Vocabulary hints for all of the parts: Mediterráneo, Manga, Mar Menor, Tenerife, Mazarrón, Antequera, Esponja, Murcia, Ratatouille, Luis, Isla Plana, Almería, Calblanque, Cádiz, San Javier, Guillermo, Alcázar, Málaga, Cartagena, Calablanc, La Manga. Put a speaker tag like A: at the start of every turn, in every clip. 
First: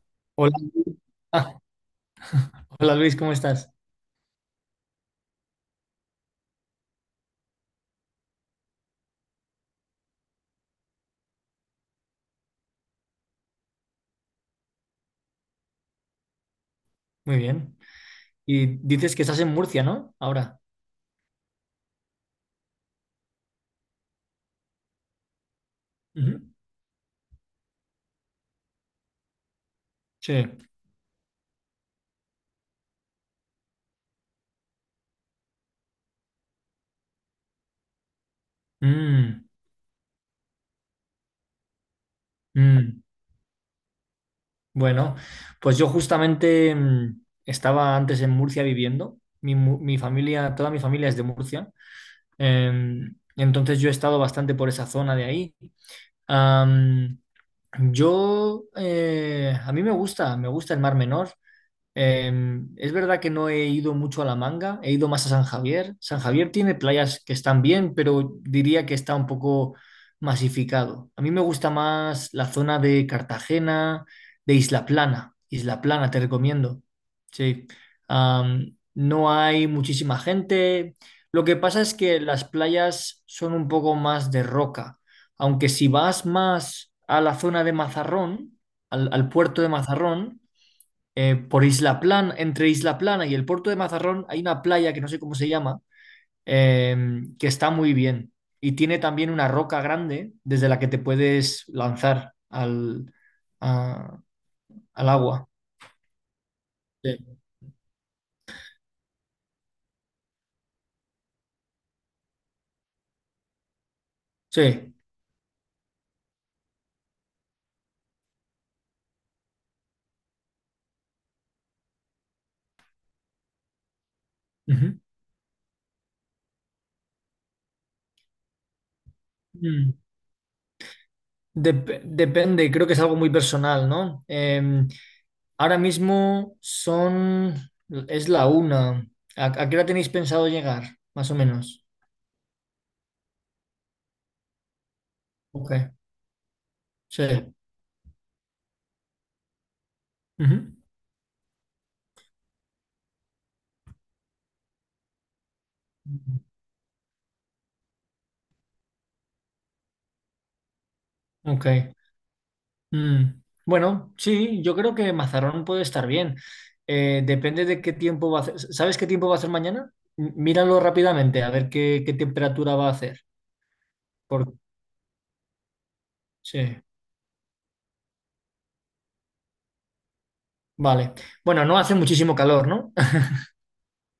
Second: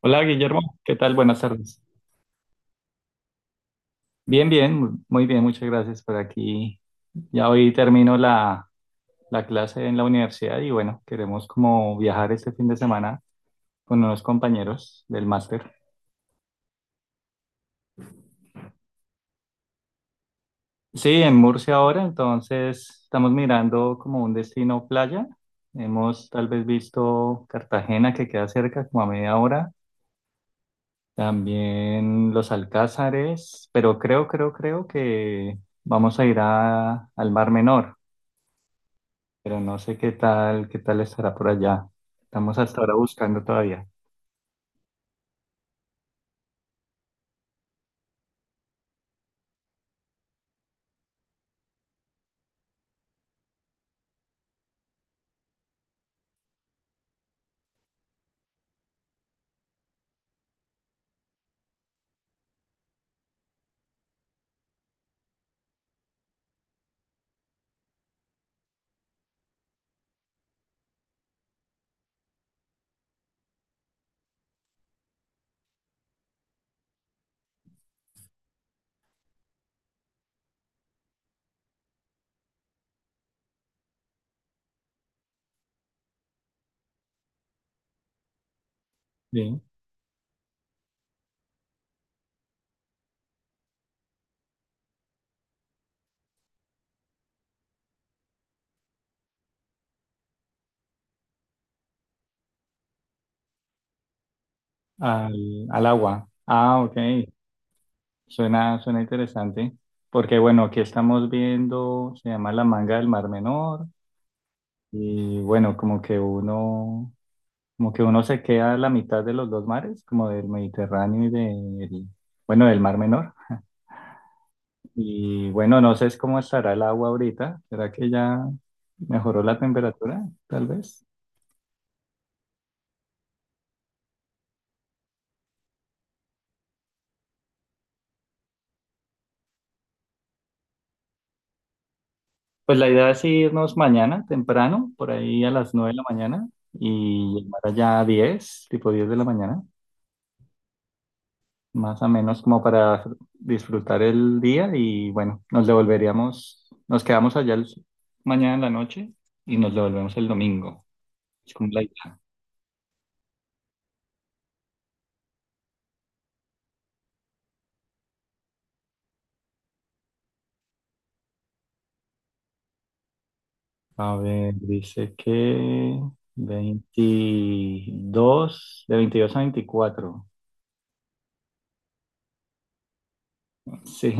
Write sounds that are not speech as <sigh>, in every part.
A: Hola
B: Hola.
A: Guillermo, ¿qué tal? Buenas
B: Ah,
A: tardes.
B: Hola, Luis, ¿cómo estás?
A: Bien, bien, muy bien, muchas gracias por aquí. Ya hoy termino la clase en la universidad y bueno, queremos como viajar este fin de semana con unos compañeros del máster.
B: Muy bien. Y dices que estás en Murcia, ¿no? Ahora.
A: Sí, en Murcia ahora, entonces estamos mirando como un destino playa. Hemos
B: Ujú.
A: tal vez visto Cartagena que queda cerca, como a media hora.
B: Sí.
A: También los Alcázares, pero creo que vamos a ir al Mar Menor.
B: Mm,
A: Pero no sé qué tal estará por allá. Estamos hasta ahora
B: mm.
A: buscando todavía.
B: Bueno, pues yo justamente estaba antes en Murcia viviendo. Mi familia, toda mi familia es de Murcia. Entonces yo he estado bastante por esa zona de ahí. Am, yo, a mí me gusta el Mar Menor. Eh, es verdad que no he ido mucho a La Manga, he ido más a San Javier. San Javier tiene playas que están bien, pero diría que está un poco masificado. A mí me gusta más la zona de Cartagena, de Isla Plana. Isla Plana, te recomiendo. Sí. No hay muchísima gente. Lo que pasa es que las playas son un poco más de roca, aunque si vas más a la zona de Mazarrón, al
A: Sí,
B: puerto de Mazarrón, por Isla Plana, entre Isla Plana y el puerto de Mazarrón hay una playa que no sé cómo se llama, eh, que está muy bien y tiene también una roca grande desde la que te puedes lanzar a- al agua.
A: al agua. Ah, ok.
B: Sí.
A: Suena, suena interesante. Porque bueno, aquí estamos viendo, se llama La Manga del Mar Menor.
B: Sí.
A: Y bueno, como que uno se queda a la mitad de los dos mares, como del Mediterráneo y del, bueno, del Mar Menor.
B: Ujú.
A: Y bueno, no sé es cómo estará el agua ahorita. ¿Será que ya mejoró la
B: Mm.
A: temperatura? Tal vez.
B: Depende, creo que es algo muy personal, ¿no? Ahora mismo es la 1. A qué hora tenéis pensado llegar, más o menos?
A: Pues la idea es irnos mañana temprano, por ahí a
B: Ok,
A: las 9 de la mañana y
B: sí.
A: llegar allá a 10, tipo 10 de la mañana,
B: Ujú.
A: más o menos como para disfrutar el día y bueno, nos devolveríamos, nos quedamos allá mañana en la noche y nos devolvemos el domingo. Es como la
B: Ok.
A: idea.
B: Mm. Bueno, sí, yo creo que Mazarrón puede estar bien. Depende de qué tiempo va a hacer. ¿Sabes qué tiempo va a hacer mañana? Míralo rápidamente a ver qué temperatura va a hacer.
A: A ver,
B: Por...
A: dice que
B: Sí,
A: 22, de 22 a 24.
B: vale. Bueno, no hace muchísimo calor, ¿no?
A: Sí,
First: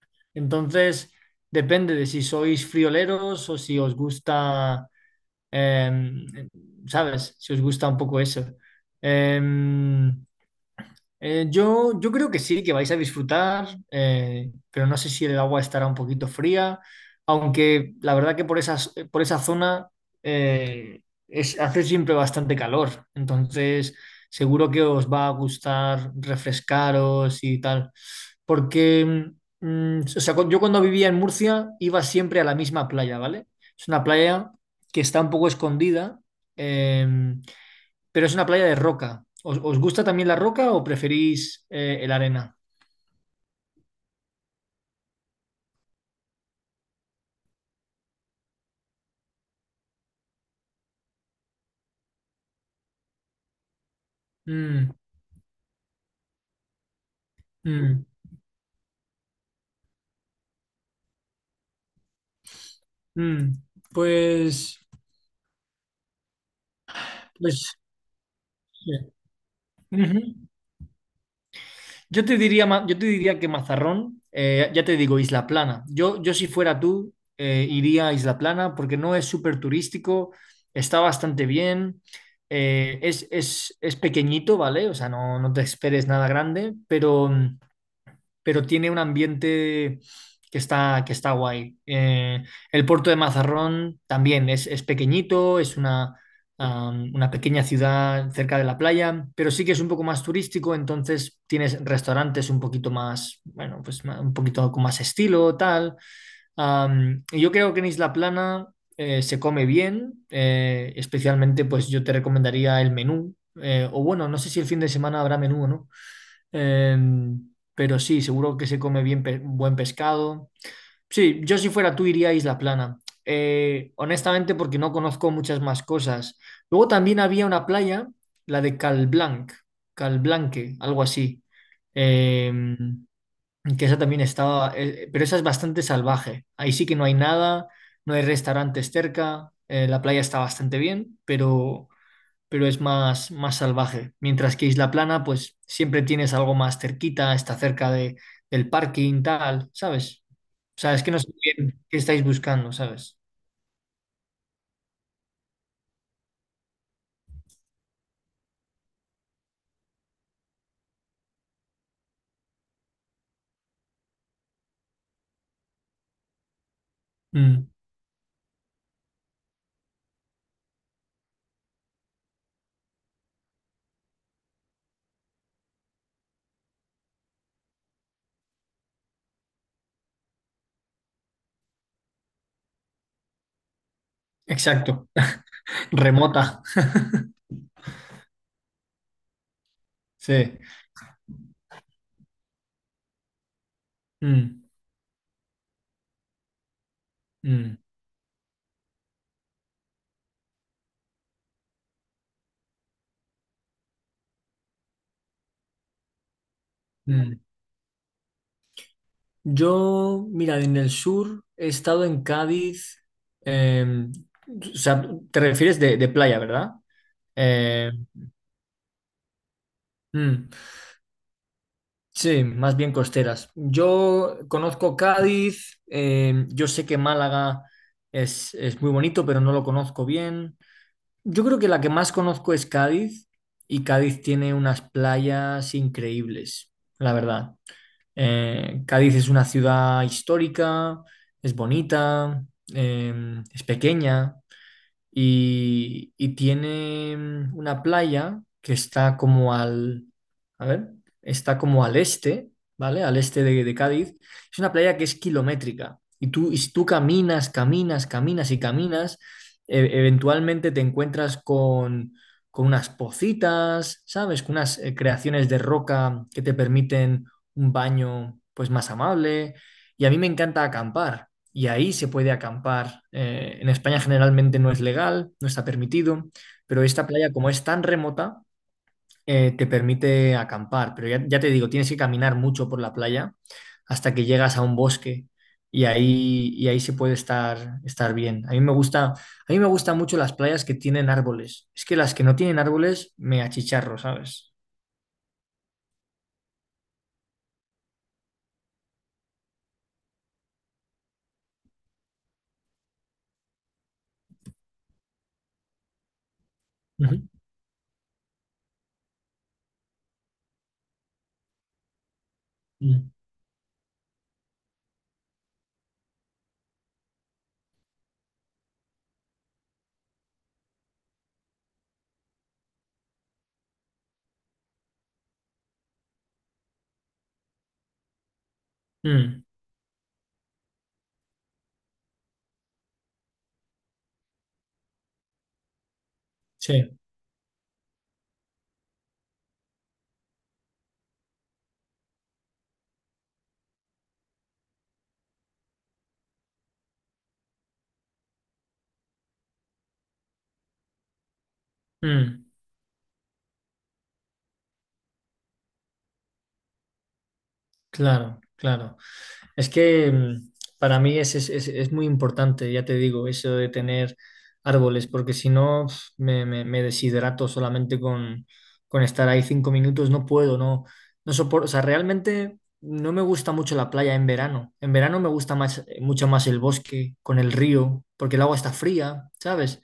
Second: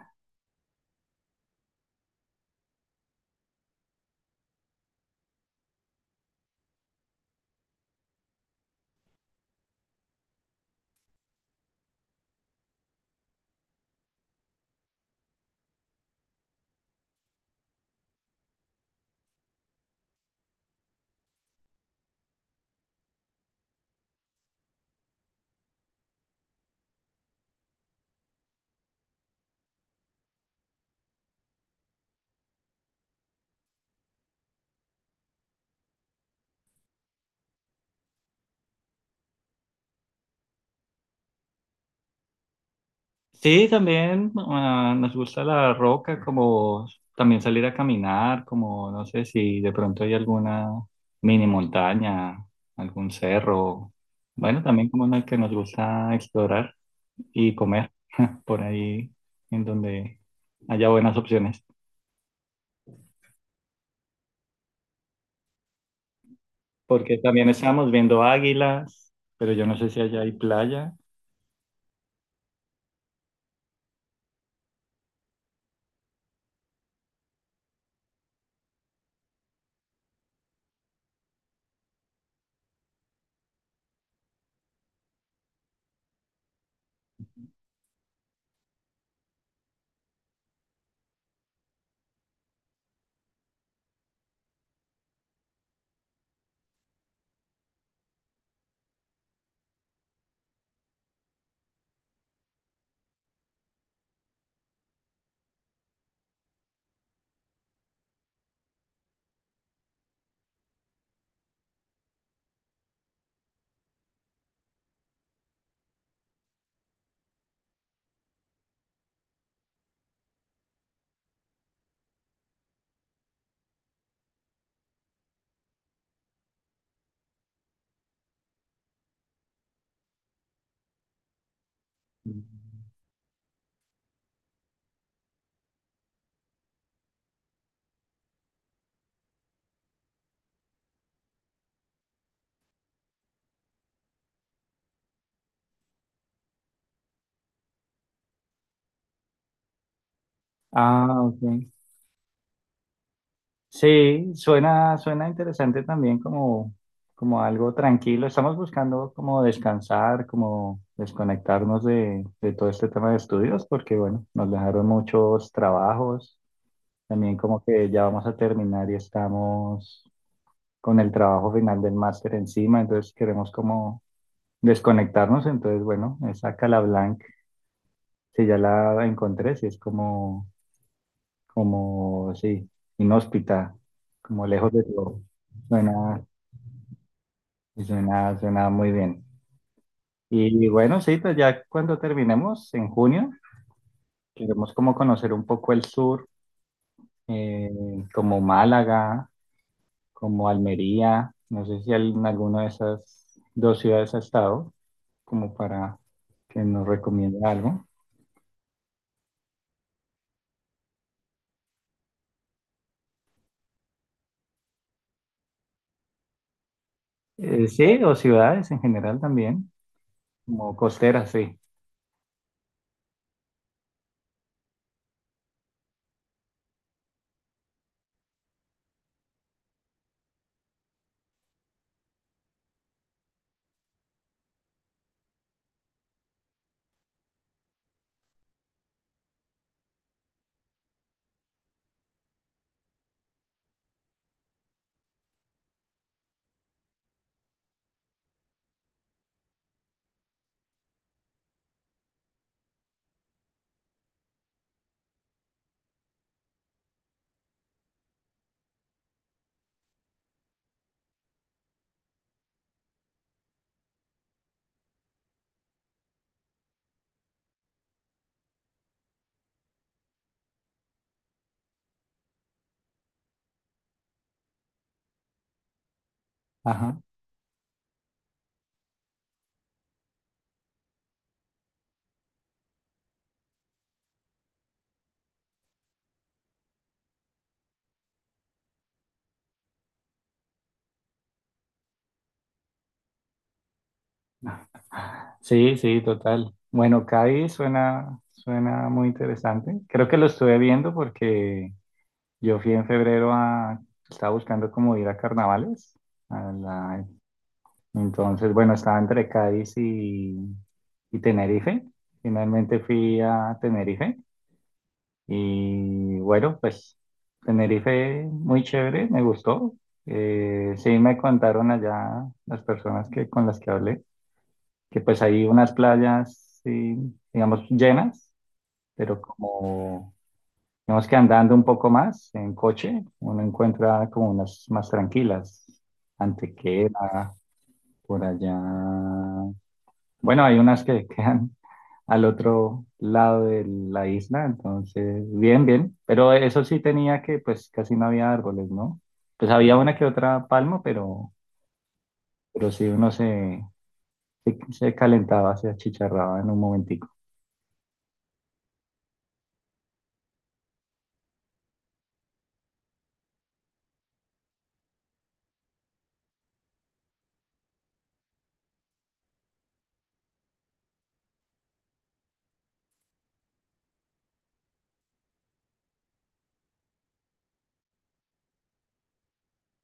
B: <laughs> Entonces, depende de si sois frioleros o si os gusta, em, ¿sabes? Si os gusta un poco eso. Em, yo, yo creo que sí, que vais a disfrutar, pero no sé si el agua estará un poquito fría, aunque la verdad que por esas, por esa zona eh, es, hace siempre bastante calor, entonces seguro que os va a gustar refrescaros y tal, porque o sea, yo cuando vivía en Murcia iba siempre a la misma playa, ¿vale? Es una playa que está un poco escondida. em, pero es una playa de roca. ¿Os, os gusta también la roca o preferís el arena?
A: sí, también ah, nos gusta la roca, como también salir a caminar, como no sé si de pronto hay alguna mini montaña, algún cerro. Bueno, también
B: Mm,
A: como una que nos gusta explorar y comer
B: mm,
A: <laughs> por ahí en donde haya buenas opciones.
B: mm. Pues,
A: Porque también
B: pues,
A: estábamos viendo
B: sí.
A: Águilas, pero yo no sé si allá
B: Ujú.
A: hay playa.
B: Yo te diría, yo te diría que Mazarrón, ya te digo, Isla Plana. Yo si fuera tú, iría a Isla Plana porque no es súper turístico, está bastante bien, eh, es pequeñito, ¿vale? O sea, no, no te esperes nada grande, pero... pero tiene un ambiente que está guay. El puerto de Mazarrón también es pequeñito, es una, una pequeña ciudad cerca de la playa, pero sí que es un poco más turístico, entonces tienes restaurantes un poquito más, bueno, pues un poquito con más estilo, tal. Y yo creo que en Isla Plana se come bien, especialmente pues yo te recomendaría el menú, o bueno, no sé si el fin de semana habrá menú o no. Em, pero sí, seguro que se come bien buen pescado. Sí, yo si fuera tú iría a Isla Plana. Honestamente, porque no conozco muchas más cosas. Luego también había una playa, la de Calblanc, Calblanque, algo así. Em, que esa también estaba, pero esa es bastante salvaje. Ahí sí que no hay nada, no hay restaurantes cerca. Eh, la playa está bastante bien, pero es más, más salvaje. Mientras que Isla Plana, pues siempre tienes algo más cerquita, está cerca de, del parking, tal, ¿sabes? O sea, es que no
A: Ah,
B: sé
A: ok.
B: bien qué estáis buscando, ¿sabes?
A: Sí, suena, suena interesante también como algo tranquilo. Estamos buscando como descansar, como desconectarnos de todo este tema de estudios, porque bueno, nos dejaron muchos trabajos. También como
B: Mm,
A: que ya vamos a terminar y estamos con el trabajo final del máster encima, entonces queremos como desconectarnos. Entonces, bueno, esa Calablanc, si ya la encontré, si es como, sí, inhóspita, como lejos de
B: exacto,
A: todo.
B: <laughs>
A: Suena,
B: remota.
A: Y suena, suena muy bien.
B: Sí.
A: Y bueno, sí, pues ya cuando terminemos en junio,
B: Mm,
A: queremos como conocer un poco el sur, eh,
B: mm,
A: como Málaga, como Almería, no sé si en alguna de esas dos ciudades ha estado, como para que nos recomiende
B: mm.
A: algo.
B: Yo, mira, en el sur he estado en Cádiz. eh, o sea, te refieres de playa, ¿verdad?
A: Eh,
B: Eh,
A: sí, o ciudades en general también,
B: mm.
A: como costeras, sí.
B: Sí, más bien costeras. Yo conozco Cádiz, yo sé que Málaga es muy bonito, pero no lo conozco bien. Yo creo que la que más conozco es Cádiz y Cádiz tiene unas playas increíbles, la verdad. Cádiz es una ciudad histórica, es bonita, es pequeña y tiene una playa que está como al, a ver, está como al este, ¿vale? Al este de Cádiz. Es una playa que es kilométrica y tú, y si tú caminas, caminas, caminas y caminas, eventualmente te encuentras con unas pocitas, ¿sabes? Con unas creaciones de roca que te permiten un baño pues más amable. Y a mí me encanta acampar y ahí se puede acampar. En España generalmente no es legal, no está permitido, pero
A: Ajá.
B: esta playa, como es tan remota, te permite acampar. Pero ya, ya te digo, tienes que caminar mucho por la playa hasta que llegas a un bosque y ahí se puede estar, estar bien. A mí me gusta, a mí me gustan mucho las playas que tienen árboles. Es que las que no tienen árboles me achicharro, ¿sabes?
A: Sí, sí, total. Bueno, Cádiz suena, suena muy interesante. Creo que lo estuve viendo porque yo fui en febrero estaba buscando como ir a carnavales. a la-
B: Ujú.
A: entonces, bueno, estaba entre Cádiz y Tenerife. Finalmente
B: Mm,
A: fui a Tenerife y bueno, pues Tenerife muy chévere, me gustó. Sí me contaron allá las personas con las que hablé, que pues hay unas playas, sí, digamos, llenas, pero
B: mm,
A: como Digamos que andando un poco más en coche, uno encuentra como unas más tranquilas.
B: sí,
A: Antequera, por allá. Bueno, hay unas que <laughs> quedan al otro lado de la isla, entonces, bien, bien. Pero eso sí tenía que, pues casi no había árboles, ¿no? Pues había una que otra palma, pero,
B: mm,
A: pero sí uno se calentaba, se achicharraba en un momentico.
B: claro, claro. Es que para mí es, es muy importante, ya te digo, eso de tener árboles, porque si no pf, me deshidrato solamente con estar ahí 5 minutos, no puedo, no, no soporto, o sea, realmente no me gusta mucho la playa en verano. En verano me gusta más, mucho más el bosque con el río, porque el agua está fría, ¿sabes?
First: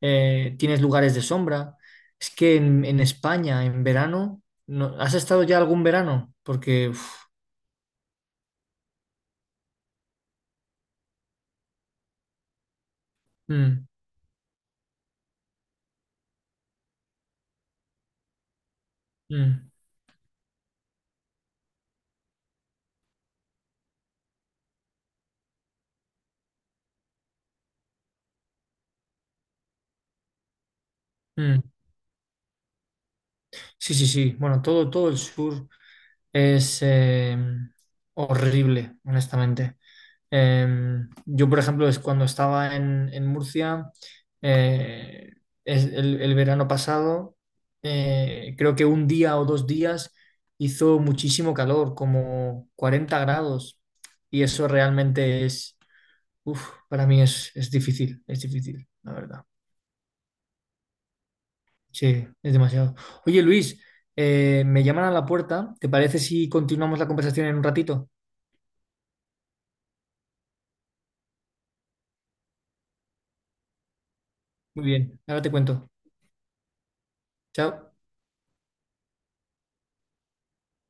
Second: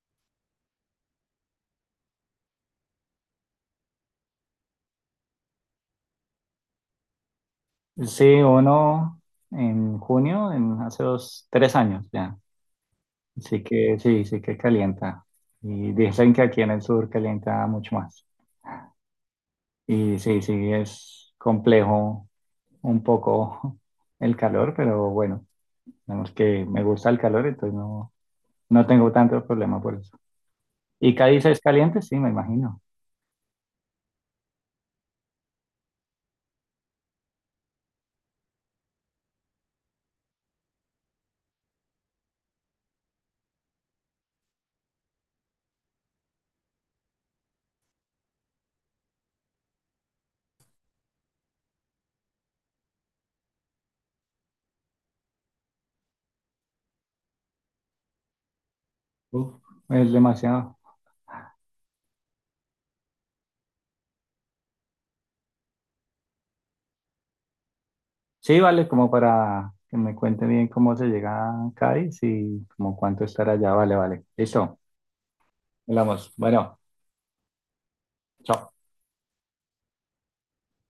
B: Tienes lugares de sombra. Es que en España, en verano, no, ¿has estado ya algún verano? Porque... uf,
A: Sí, uno en junio, en hace 2, 3 años ya. Sí
B: mm,
A: que, sí, sí que calienta. Y dicen que aquí en el sur calienta mucho más.
B: mm.
A: Y sí, sí, es complejo un poco <laughs> el calor, pero bueno, digamos que me gusta el calor, entonces no, no tengo tanto problema por eso. ¿Y Cádiz es
B: Mm.
A: caliente? Sí, me imagino.
B: Sí, sí, sí. Bueno, todo, todo el sur es horrible, honestamente. Eh, yo, por ejemplo, es cuando estaba en Murcia, eh, el verano pasado, creo que un día o dos días hizo muchísimo calor, como 40 grados, y eso realmente es, uf, para mí es difícil, la verdad.
A: Uf, es demasiado.
B: Sí, es demasiado. Oye, Luis, me llaman a la puerta. ¿Te parece si continuamos la conversación en un ratito?
A: Sí, vale, como para que me cuente bien cómo se llega a Cádiz y como cuánto estar allá. Vale, vale. Listo,
B: Muy bien, ahora te cuento.
A: hablamos. Bueno,
B: Chao.
A: chao.